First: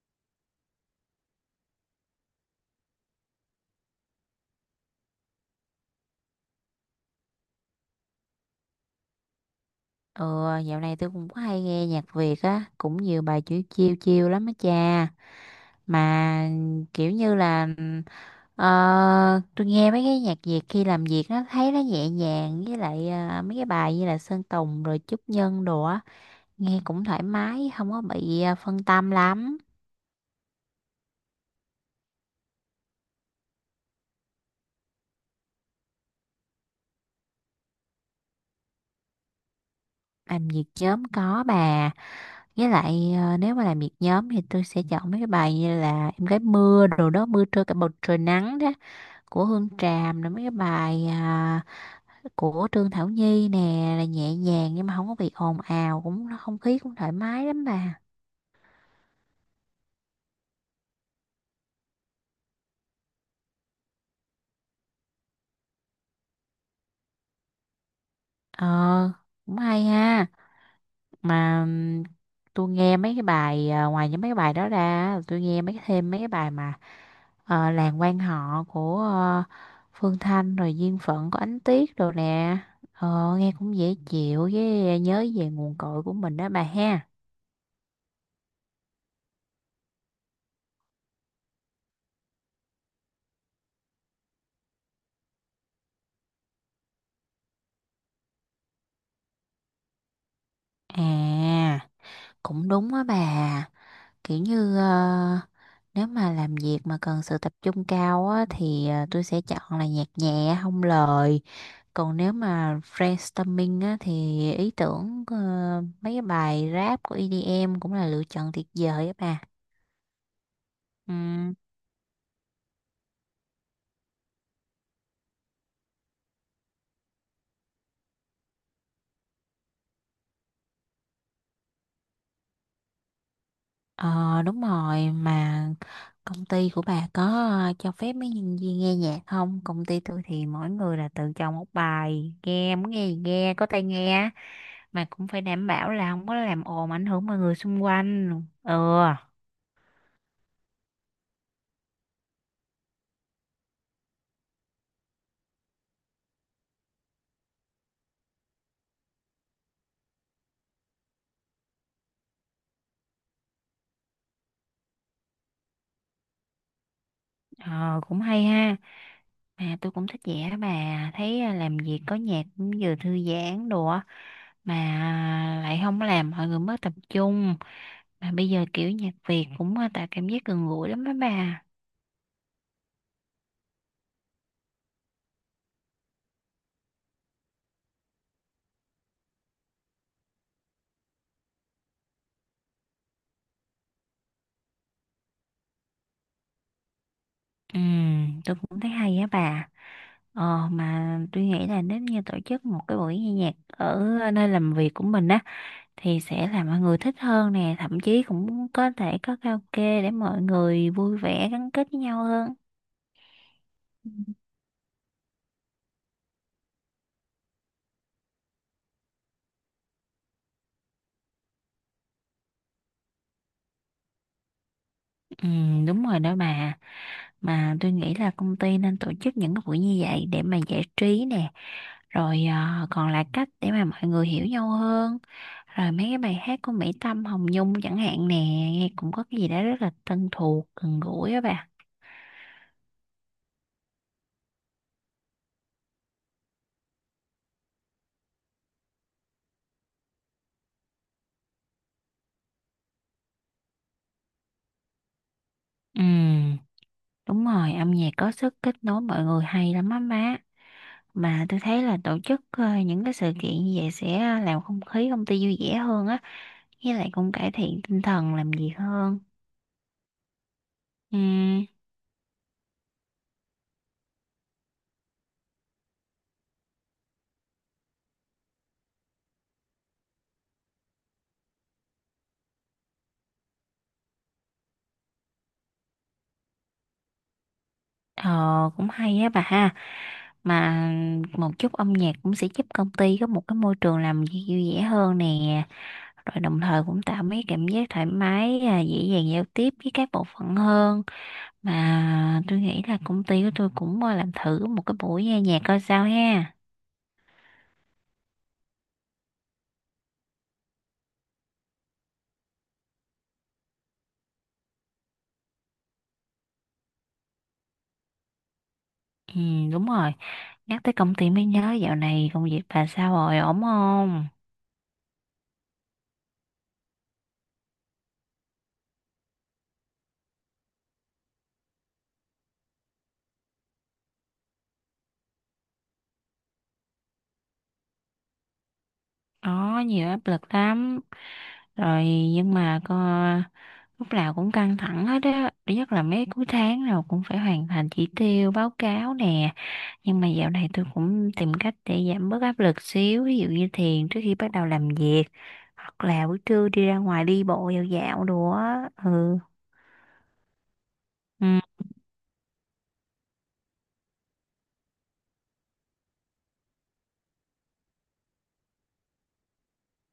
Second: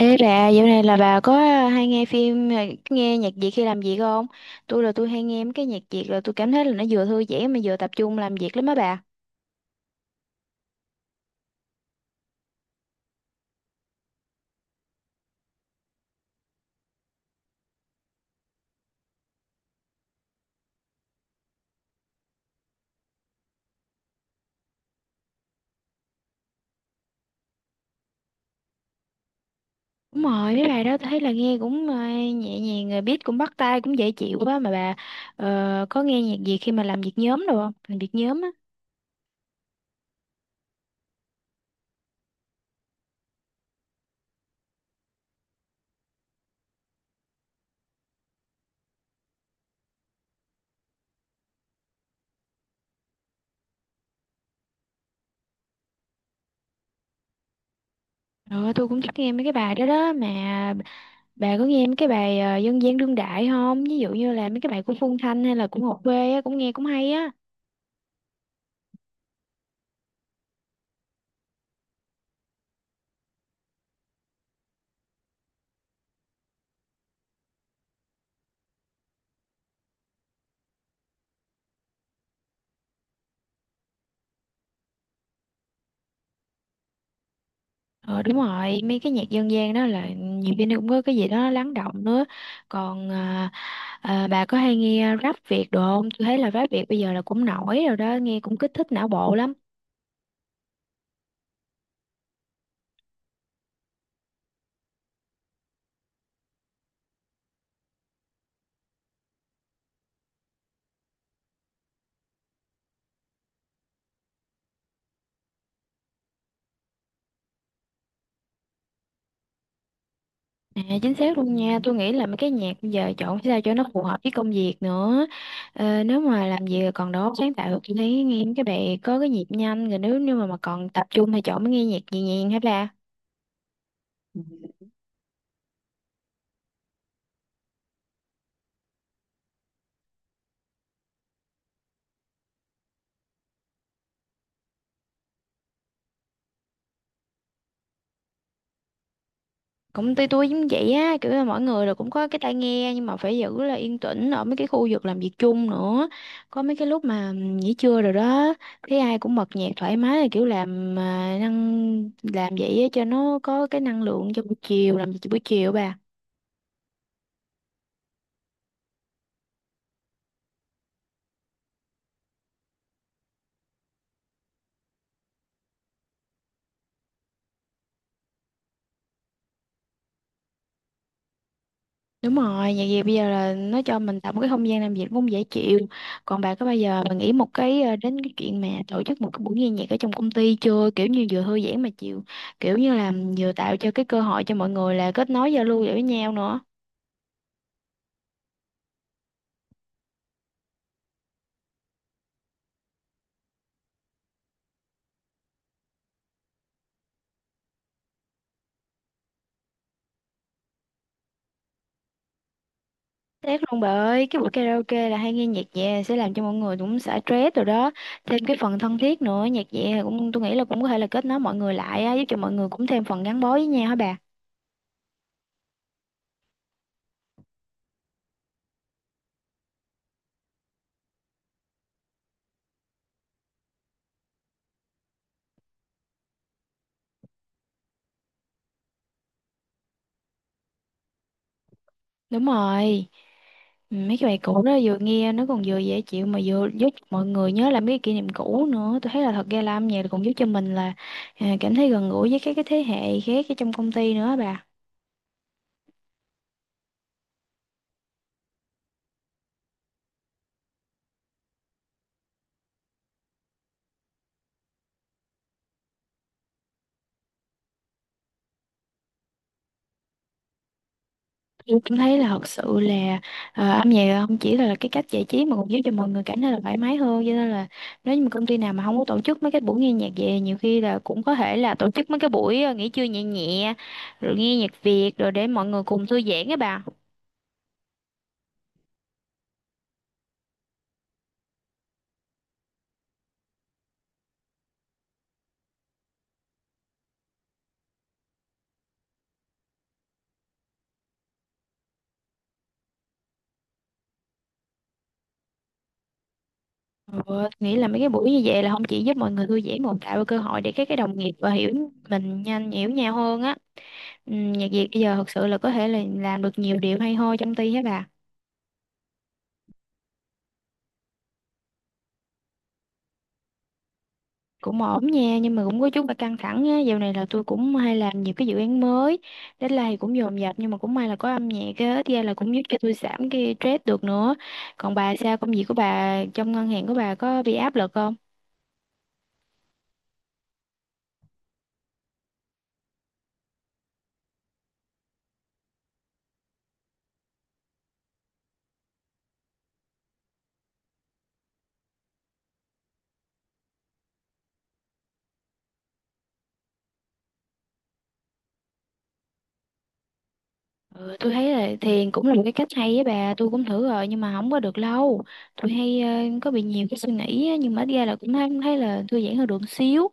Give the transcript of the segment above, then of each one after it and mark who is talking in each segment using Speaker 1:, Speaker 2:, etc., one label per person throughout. Speaker 1: Ê bà, dạo này là bà có hay nghe phim, nghe nhạc Việt khi làm việc không? Tôi là tôi hay nghe mấy cái nhạc Việt là tôi cảm thấy là nó vừa thư giãn mà vừa tập trung làm việc lắm á bà.
Speaker 2: Ừ, dạo này tôi cũng có hay nghe nhạc Việt á, cũng nhiều bài chữ chiêu chiêu lắm á cha. Mà kiểu như là ờ, tôi nghe mấy cái nhạc Việt khi làm việc nó thấy nó nhẹ nhàng với lại mấy cái bài như là Sơn Tùng rồi Trúc Nhân đồ á, nghe cũng thoải mái, không có bị phân tâm lắm.
Speaker 1: Đúng rồi, mấy bài đó tôi thấy là nghe cũng nhẹ nhàng, rồi beat cũng bắt tai, cũng dễ chịu quá mà bà có nghe nhạc Việt khi mà làm việc nhóm đâu không? Làm việc nhóm á.
Speaker 2: Làm việc nhóm có bà. Với lại nếu mà làm việc nhóm thì tôi sẽ chọn mấy cái bài như là Em gái mưa đồ đó mưa trưa cả bầu trời nắng đó của Hương Tràm rồi mấy cái bài của Trương Thảo Nhi nè là nhẹ nhàng nhưng mà không có bị ồn ào cũng không khí cũng thoải mái lắm bà.
Speaker 1: Rồi tôi cũng thích nghe mấy cái bài đó đó, mà bà có nghe mấy cái bài dân gian đương đại không? Ví dụ như là mấy cái bài của Phương Thanh hay là của Ngọc Quê á, cũng nghe cũng hay á.
Speaker 2: Ờ, cũng hay ha. Mà tôi nghe mấy cái bài ngoài những mấy cái bài đó ra tôi nghe mấy thêm mấy cái bài mà làng quan họ của Phương Thanh rồi duyên phận của Ánh Tuyết đồ nè. Nghe cũng dễ chịu với nhớ về nguồn cội của mình đó bà ha.
Speaker 1: Ờ đúng rồi, mấy cái nhạc dân gian đó là nhiều khi nó cũng có cái gì đó lắng động nữa. Còn à, bà có hay nghe rap Việt đồ không? Tôi thấy là rap Việt bây giờ là cũng nổi rồi đó, nghe cũng kích thích não bộ lắm.
Speaker 2: À, cũng đúng á bà. Kiểu như nếu mà làm việc mà cần sự tập trung cao á thì tôi sẽ chọn là nhạc nhẹ không lời. Còn nếu mà brainstorming á thì ý tưởng mấy cái bài rap của EDM cũng là lựa chọn tuyệt vời á
Speaker 1: À, chính xác luôn
Speaker 2: bà.
Speaker 1: nha, tôi nghĩ là mấy cái nhạc bây giờ chọn sao cho nó phù hợp với công việc nữa. Ờ, nếu mà làm việc còn đó sáng tạo tôi thấy nghe mấy cái bài có cái nhịp nhanh, rồi nếu như mà còn tập trung thì chọn mới nghe nhạc nhẹ nhàng hả bà?
Speaker 2: Ờ, đúng rồi. Mà công ty của bà có cho phép mấy nhân viên nghe nhạc không? Công ty tôi thì mỗi người là tự chọn một bài nghe muốn nghe gì nghe có tai nghe mà cũng phải đảm bảo là không có làm ồn ảnh hưởng mọi người xung quanh. Ừ.
Speaker 1: Công ty tôi giống vậy á, kiểu là mọi người rồi cũng có cái tai nghe nhưng mà phải giữ là yên tĩnh ở mấy cái khu vực làm việc chung nữa. Có mấy cái lúc mà nghỉ trưa rồi đó, thấy ai cũng bật nhạc thoải mái, là kiểu làm à, năng làm vậy á cho nó có cái năng lượng cho buổi chiều, làm việc buổi chiều bà.
Speaker 2: ờ, Cũng hay ha. Mà tôi cũng thích vẽ đó bà. Thấy làm việc có nhạc cũng vừa thư giãn đồ á, mà lại không làm mọi người mất tập trung. Mà bây giờ kiểu nhạc Việt cũng tạo cảm giác gần gũi lắm đó bà.
Speaker 1: Đúng rồi, nhạc Việt bây giờ là nó cho mình tạo một cái không gian làm việc cũng dễ chịu. Còn bà có bao giờ bà nghĩ một cái đến cái chuyện mà tổ chức một cái buổi nghe nhạc ở trong công ty chưa? Kiểu như vừa thư giãn mà chịu, kiểu như là vừa tạo cho cái cơ hội cho mọi người là kết nối giao lưu với nhau nữa.
Speaker 2: Ừ, tôi cũng thấy hay á bà. Ờ, mà tôi nghĩ là nếu như tổ chức một cái buổi nghe nhạc ở nơi làm việc của mình á thì sẽ làm mọi người thích hơn nè, thậm chí cũng có thể có karaoke để mọi người vui vẻ gắn kết với nhau hơn.
Speaker 1: Tiếc luôn bà ơi, cái buổi karaoke là hay nghe nhạc nhẹ sẽ làm cho mọi người cũng xả stress rồi đó. Thêm cái phần thân thiết nữa, nhạc nhẹ cũng tôi nghĩ là cũng có thể là kết nối mọi người lại á, giúp cho mọi người cũng thêm phần gắn bó với nhau hả bà?
Speaker 2: Ừ, đúng rồi đó bà. Mà tôi nghĩ là công ty nên tổ chức những cái buổi như vậy để mà giải trí nè, rồi còn là cách để mà mọi người hiểu nhau hơn. Rồi mấy cái bài hát của Mỹ Tâm Hồng Nhung chẳng hạn nè nghe cũng có cái gì đó rất là thân thuộc gần gũi á bà.
Speaker 1: Đúng rồi. Ừ, mấy cái bài cũ đó vừa nghe nó còn vừa dễ chịu mà vừa giúp mọi người nhớ lại mấy cái kỷ niệm cũ nữa. Tôi thấy là thật ra là âm nhạc cũng giúp cho mình là cảm thấy gần gũi với các cái thế hệ khác ở trong công ty nữa á bà.
Speaker 2: Ừ, đúng rồi. Âm nhạc có sức kết nối mọi người hay lắm á má. Mà tôi thấy là tổ chức những cái sự kiện như vậy sẽ làm không khí công ty vui vẻ hơn á, với lại cũng cải thiện tinh thần làm việc hơn. Ừ.
Speaker 1: Tôi cảm thấy là thật sự là âm nhạc không chỉ là cái cách giải trí mà còn giúp cho mọi người cảm thấy là thoải mái hơn. Cho nên là nếu như mà công ty nào mà không có tổ chức mấy cái buổi nghe nhạc về, nhiều khi là cũng có thể là tổ chức mấy cái buổi nghỉ trưa nhẹ nhẹ rồi nghe nhạc Việt rồi để mọi người cùng thư giãn á bà.
Speaker 2: Ờ, cũng hay á bà ha. Mà một chút âm nhạc cũng sẽ giúp công ty có một cái môi trường làm việc vui vẻ hơn nè. Rồi đồng thời cũng tạo mấy cảm giác thoải mái, dễ dàng giao tiếp với các bộ phận hơn. Mà tôi nghĩ là công ty của tôi cũng làm thử một cái buổi nghe nhạc coi sao ha.
Speaker 1: Ừ, nghĩ là mấy cái buổi như vậy là không chỉ giúp mọi người thư giãn mà còn tạo cơ hội để các cái đồng nghiệp và hiểu mình nhanh hiểu nhau hơn á. Ừ, nhạc Việt bây giờ thật sự là có thể là làm được nhiều điều hay ho trong ty hết bà.
Speaker 2: Ừ, đúng rồi. Nhắc tới công ty mới nhớ dạo này công việc bà sao rồi, ổn không?
Speaker 1: Cũng ổn nha, nhưng mà cũng có chút là căng thẳng á, dạo này là tôi cũng hay làm nhiều cái dự án mới, deadline thì cũng dồn dập, nhưng mà cũng may là có âm nhạc á thì là cũng giúp cho tôi giảm cái stress được nữa. Còn bà sao, công việc của bà trong ngân hàng của bà có bị áp lực không?
Speaker 2: Có nhiều áp lực lắm. Rồi nhưng mà coi lúc nào cũng căng thẳng hết á, nhất là mấy cuối tháng nào cũng phải hoàn thành chỉ tiêu báo cáo nè. Nhưng mà dạo này tôi cũng tìm cách để giảm bớt áp lực xíu, ví dụ như thiền trước khi bắt đầu làm việc hoặc là buổi trưa đi ra ngoài đi bộ dạo dạo đồ á. Ừ.
Speaker 1: Ừ, tôi thấy
Speaker 2: Ừ,
Speaker 1: là thiền cũng là một cái cách hay với bà, tôi cũng thử rồi nhưng mà không có được lâu. Tôi hay có bị nhiều cái suy nghĩ á, nhưng mà ít ra là cũng thấy là thư giãn hơn được xíu.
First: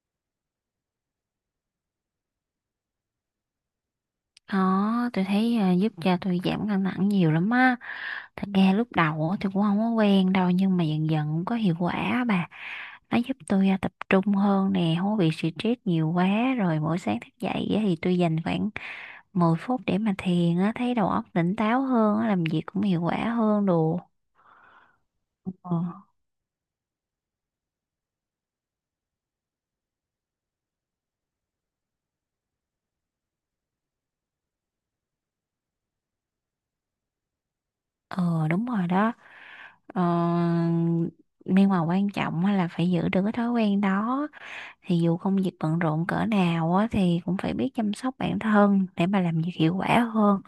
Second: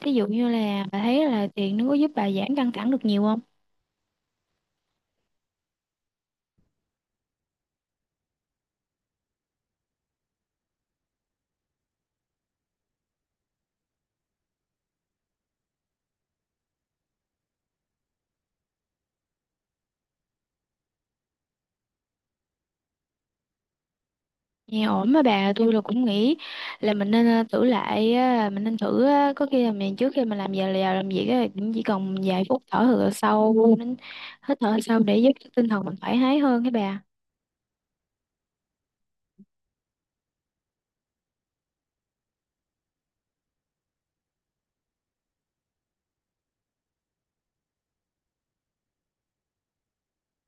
Speaker 1: Thí dụ như là bà thấy là thiền nó có giúp bà giảm căng thẳng được nhiều không?
Speaker 2: đó tôi thấy giúp cho tôi giảm căng thẳng nhiều lắm á. Thật ra lúc đầu á, thì cũng không có quen đâu nhưng mà dần dần cũng có hiệu quả á bà. Nó giúp tôi tập trung hơn nè, không có bị stress nhiều quá. Rồi mỗi sáng thức dậy á, thì tôi dành khoảng 10 phút để mà thiền á, thấy đầu óc tỉnh táo hơn á, làm việc cũng hiệu quả hơn đồ.
Speaker 1: Nghe ổn mà bà, tôi là cũng
Speaker 2: ờ,
Speaker 1: nghĩ là mình nên thử lại á, mình nên thử á, có khi là mình trước khi mình làm giờ là làm việc á, cũng chỉ cần vài phút thở hơi sâu, hít thở sâu để giúp cho tinh thần mình thoải mái hơn các bà.
Speaker 2: ờ, đúng rồi đó. ờ, nhưng mà quan trọng á là phải giữ được cái thói quen đó, thì dù công việc bận rộn cỡ nào á thì cũng phải biết chăm sóc bản thân để mà làm việc hiệu quả hơn.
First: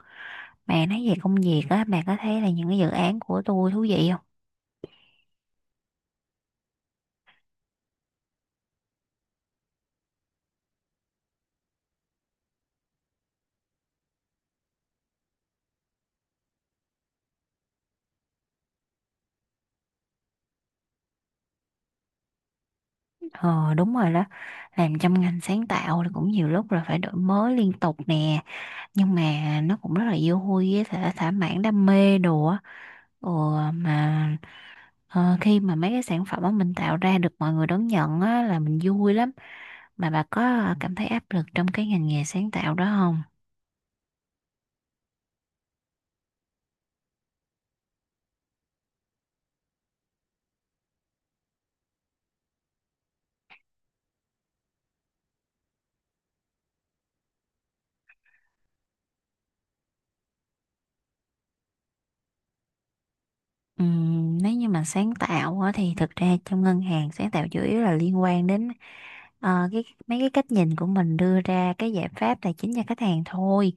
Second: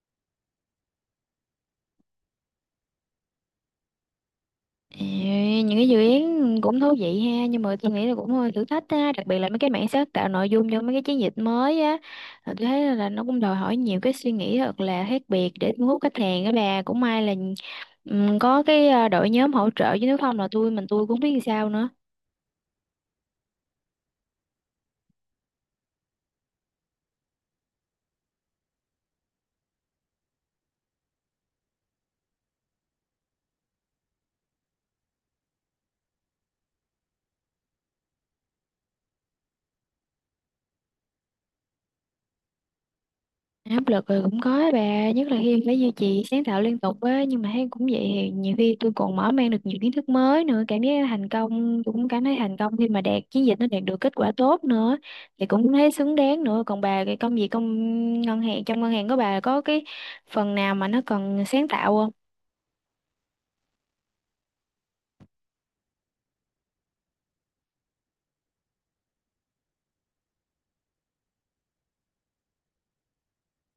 Speaker 2: Mà nói về công việc á, bạn có thấy là những cái dự án của tôi thú vị không?
Speaker 1: Ê, những cái dự án cũng thú vị ha, nhưng mà tôi nghĩ là cũng hơi thử thách á, đặc biệt là mấy cái mảng sáng tạo nội dung cho mấy cái chiến dịch mới á. Là tôi thấy là nó cũng đòi hỏi nhiều cái suy nghĩ thật là khác biệt để thu hút khách hàng á bà, cũng may là có cái đội nhóm hỗ trợ chứ nếu không là tôi mình tôi cũng biết làm sao nữa.
Speaker 2: Ờ, đúng rồi đó. Làm trong ngành sáng tạo thì cũng nhiều lúc là phải đổi mới liên tục nè, nhưng mà nó cũng rất là vô vui với thả thỏa mãn đam mê đồ á. Ừ, mà khi mà mấy cái sản phẩm mà mình tạo ra được mọi người đón nhận á là mình vui lắm. Mà bà có cảm thấy áp lực trong cái ngành nghề sáng tạo đó không?
Speaker 1: Áp lực rồi cũng có á bà, nhất là khi phải duy trì sáng tạo liên tục á, nhưng mà thấy cũng vậy, thì nhiều khi tôi còn mở mang được nhiều kiến thức mới nữa, cảm giác thành công, tôi cũng cảm thấy thành công khi mà đạt chiến dịch nó đạt được kết quả tốt nữa, thì cũng thấy xứng đáng nữa. Còn bà cái công việc ngân hàng, trong ngân hàng của bà có cái phần nào mà nó cần sáng tạo không?
Speaker 2: Nếu như mà sáng tạo á, thì thực ra trong ngân hàng sáng tạo chủ yếu là liên quan đến cái mấy cái cách nhìn của mình đưa ra cái giải pháp tài chính cho khách hàng thôi.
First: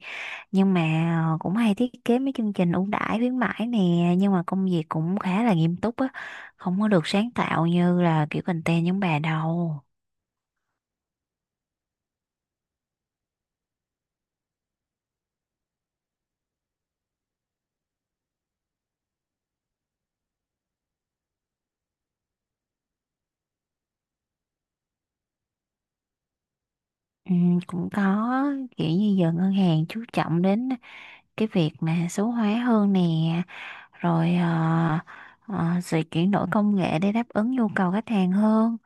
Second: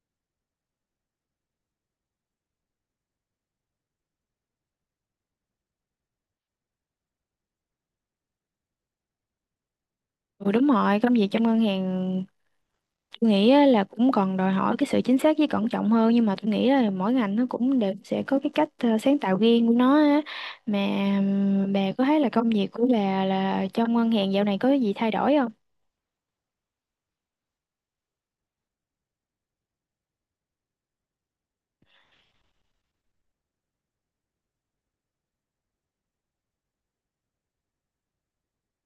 Speaker 2: Nhưng mà cũng hay thiết kế mấy chương trình ưu đãi khuyến mãi nè. Nhưng mà công việc cũng khá là nghiêm túc á, không có được sáng tạo như là kiểu content giống bà đâu.
Speaker 1: Ừ đúng rồi, công việc trong ngân hàng tôi nghĩ á, là cũng còn đòi hỏi cái sự chính xác với cẩn trọng hơn, nhưng mà tôi nghĩ là mỗi ngành nó cũng đều sẽ có cái cách sáng tạo riêng của nó á. Mà bà có thấy là công việc của bà là trong ngân hàng dạo này có gì thay đổi không?
Speaker 2: Ừ, cũng có. Kiểu như giờ ngân hàng chú trọng đến cái việc mà số hóa hơn nè, rồi sự chuyển đổi công nghệ để đáp ứng nhu cầu khách hàng hơn.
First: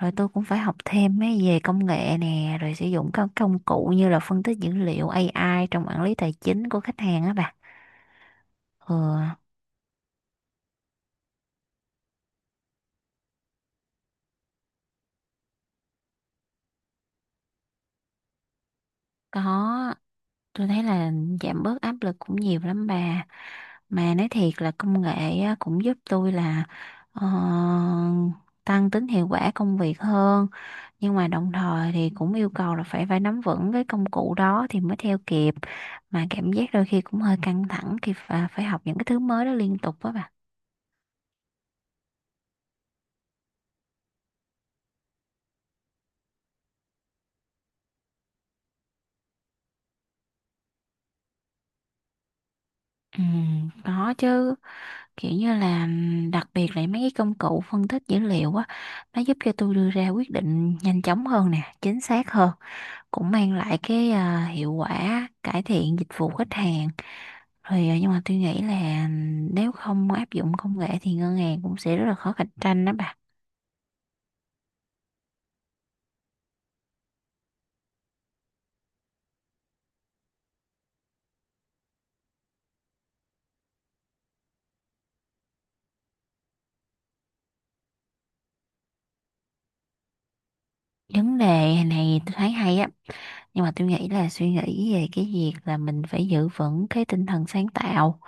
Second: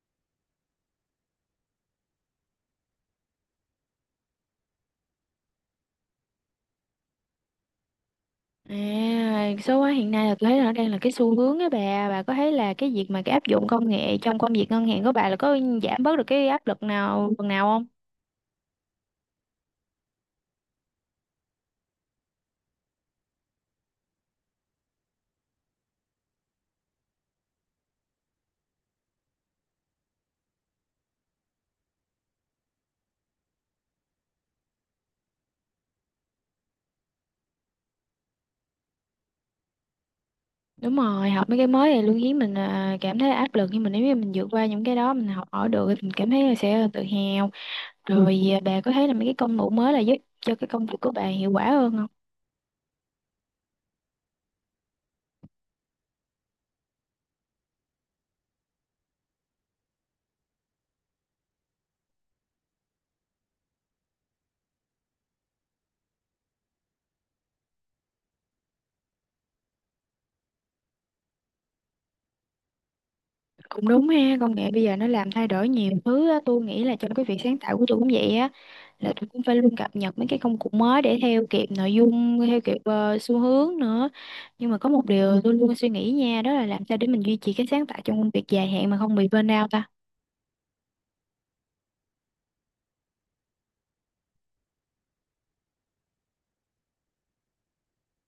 Speaker 2: Rồi tôi cũng phải học thêm mấy về công nghệ nè, rồi sử dụng các công cụ như là phân tích dữ liệu AI trong quản lý tài chính của khách hàng á bà.
Speaker 1: À,
Speaker 2: Ừ.
Speaker 1: số hóa hiện nay là tôi thấy là nó đang là cái xu hướng á bà. Bà có thấy là cái việc mà cái áp dụng công nghệ trong công việc ngân hàng của bà là có giảm bớt được cái áp lực nào phần nào không?
Speaker 2: Có, tôi thấy là giảm bớt áp lực cũng nhiều lắm bà. Mà nói thiệt là công nghệ á, cũng giúp tôi là ờ, tăng tính hiệu quả công việc hơn. Nhưng mà đồng thời thì cũng yêu cầu là phải phải nắm vững cái công cụ đó thì mới theo kịp. Mà cảm giác đôi khi cũng hơi căng thẳng khi phải học những cái thứ mới đó liên tục đó bà.
Speaker 1: Đúng rồi, học mấy cái mới thì luôn khiến mình cảm thấy áp lực, nhưng mà nếu như mình vượt qua những cái đó mình học hỏi được thì mình cảm thấy là sẽ tự hào. Ừ. Rồi à, bà có thấy là mấy cái công cụ mới là giúp cho cái công việc của bà hiệu quả hơn không?
Speaker 2: Ừ, có chứ. Kiểu như là đặc biệt là mấy cái công cụ phân tích dữ liệu á, nó giúp cho tôi đưa ra quyết định nhanh chóng hơn nè, chính xác hơn, cũng mang lại cái hiệu quả cải thiện dịch vụ khách hàng. Rồi nhưng mà tôi nghĩ là nếu không áp dụng công nghệ thì ngân hàng cũng sẽ rất là khó cạnh tranh đó bà.
Speaker 1: Cũng đúng ha, công nghệ bây giờ nó làm thay đổi nhiều thứ á, tôi nghĩ là trong cái việc sáng tạo của tôi cũng vậy á, là tôi cũng phải luôn cập nhật mấy cái công cụ mới để theo kịp nội dung, theo kịp xu hướng nữa. Nhưng mà có một điều tôi luôn suy nghĩ nha, đó là làm sao để mình duy trì cái sáng tạo trong công việc dài hạn mà không bị burnout
Speaker 2: Vấn đề này tôi thấy hay á, nhưng mà tôi nghĩ là suy nghĩ về cái việc là mình phải giữ vững cái tinh thần sáng tạo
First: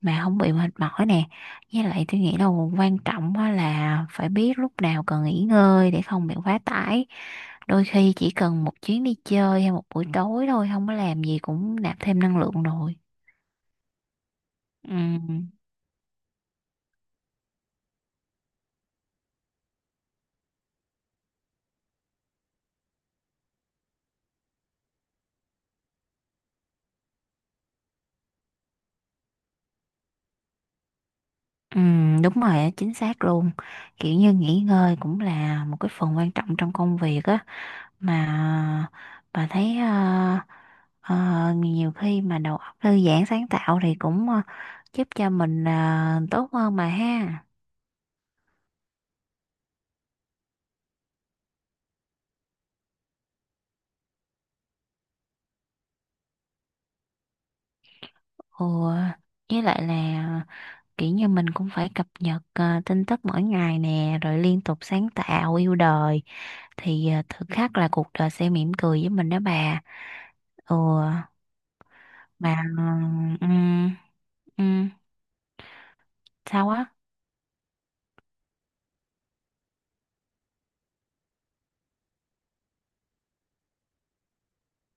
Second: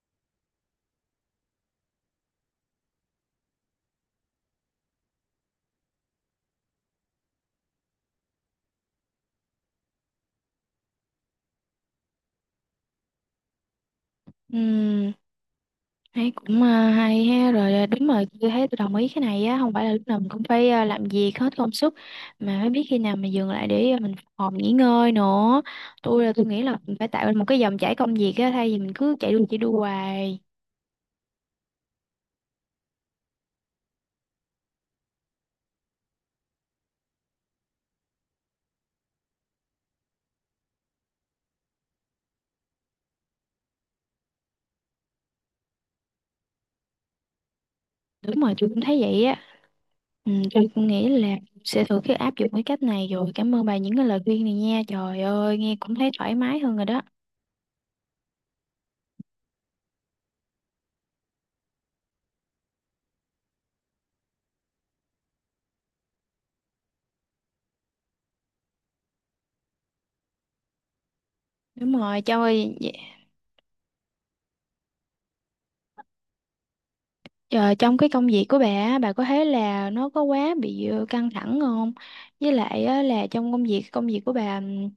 Speaker 2: mà không bị mệt mỏi nè. Với lại tôi nghĩ là quan trọng á là phải biết lúc nào cần nghỉ ngơi để không bị quá tải. Đôi khi chỉ cần một chuyến đi chơi hay một buổi tối thôi không có làm gì cũng nạp thêm năng lượng rồi. Ừ,
Speaker 1: ta. Thấy cũng hay ha, rồi à, đúng rồi tôi thấy tôi đồng ý cái này á, không phải là lúc nào mình cũng phải làm việc hết công sức mà phải biết khi nào mình dừng lại để mình phục hồi nghỉ ngơi nữa. Tôi là tôi nghĩ là mình phải tạo ra một cái dòng chảy công việc á, thay vì mình cứ chạy đua hoài.
Speaker 2: ừ, đúng rồi, á, chính xác luôn. Kiểu như nghỉ ngơi cũng là một cái phần quan trọng trong công việc á. Mà bà thấy ờ, nhiều khi mà đầu óc thư giãn sáng tạo thì cũng giúp cho mình tốt hơn mà ha.
Speaker 1: Đúng rồi tôi cũng thấy vậy á. Ừ, tôi cũng nghĩ là sẽ thử cái áp dụng cái cách này, rồi cảm ơn bà những cái lời khuyên này nha, trời ơi nghe cũng thấy thoải mái hơn rồi đó.
Speaker 2: Ồ, với lại là kiểu như mình cũng phải cập nhật tin tức mỗi ngày nè, rồi liên tục sáng tạo yêu đời thì thực khắc là cuộc đời sẽ mỉm cười với mình đó bà. Ồ.
Speaker 1: Đúng rồi cho
Speaker 2: Mà
Speaker 1: ơi.
Speaker 2: ừ, ừ, sao á?
Speaker 1: Ờ, trong cái công việc của bà á, bà có thấy là nó có quá bị căng thẳng không? Với lại á, là trong công việc của bà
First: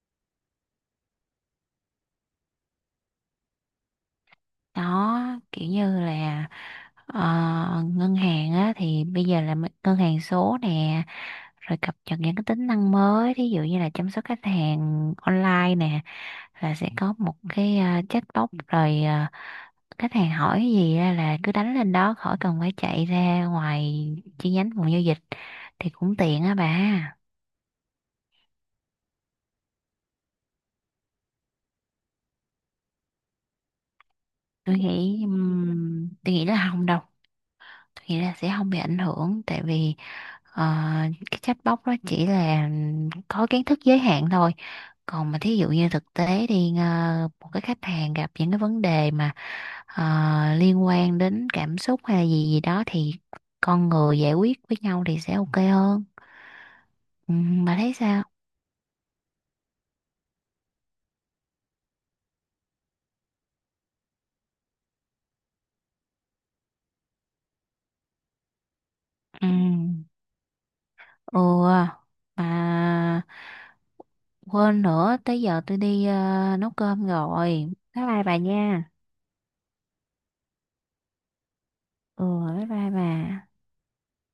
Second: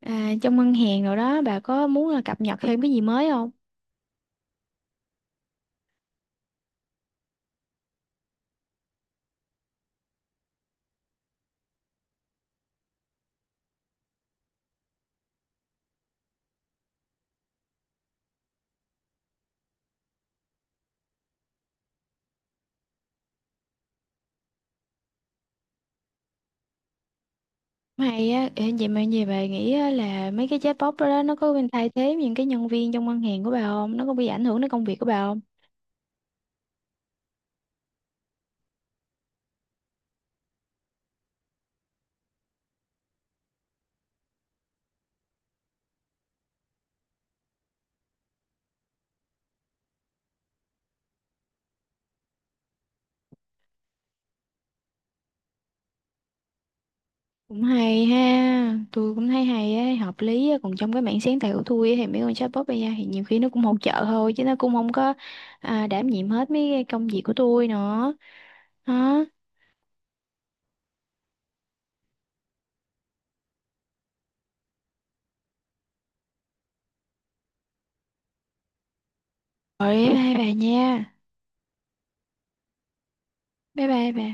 Speaker 1: trong ngân hàng rồi đó bà có muốn là cập nhật thêm cái gì mới không?
Speaker 2: Đó, kiểu như là ờ, ngân hàng á thì bây giờ là ngân hàng số nè, rồi cập nhật những cái tính năng mới, thí dụ như là chăm sóc khách hàng online nè, là sẽ có một cái chatbot. Rồi khách hàng hỏi cái gì ra là cứ đánh lên đó khỏi cần phải chạy ra ngoài chi nhánh phòng giao dịch thì cũng tiện á bà.
Speaker 1: Hay á, ờ, vậy mà gì bà nghĩ á, là mấy cái chatbot đó, đó nó có bên thay thế những cái nhân viên trong ngân hàng của bà không? Nó có bị ảnh hưởng đến
Speaker 2: Tôi
Speaker 1: công việc của
Speaker 2: nghĩ
Speaker 1: bà không?
Speaker 2: ừm, tôi nghĩ là không đâu. Nghĩ là sẽ không bị ảnh hưởng tại vì ờ, cái chatbot đó chỉ là có kiến thức giới hạn thôi. Còn mà thí dụ như thực tế đi một cái khách hàng gặp những cái vấn đề mà ờ, liên quan đến cảm xúc hay là gì gì đó thì con người giải quyết với nhau thì sẽ ok hơn. Ừ,
Speaker 1: Cũng
Speaker 2: bà thấy
Speaker 1: hay
Speaker 2: sao?
Speaker 1: ha, tôi cũng thấy hay á, hợp lý á. Còn trong cái mảng sáng tạo của tôi á, thì mấy con chatbot bây giờ thì nhiều khi nó cũng hỗ trợ thôi chứ nó cũng không có đảm nhiệm hết mấy cái công việc của tôi nữa. Đó.
Speaker 2: Ừ. Ừ, mà quên nữa tới giờ tôi đi nấu cơm rồi. Bye bye bà nha.
Speaker 1: Rồi bye bye bà nha.
Speaker 2: Ừ, bye bye bà.
Speaker 1: Bye bye bà.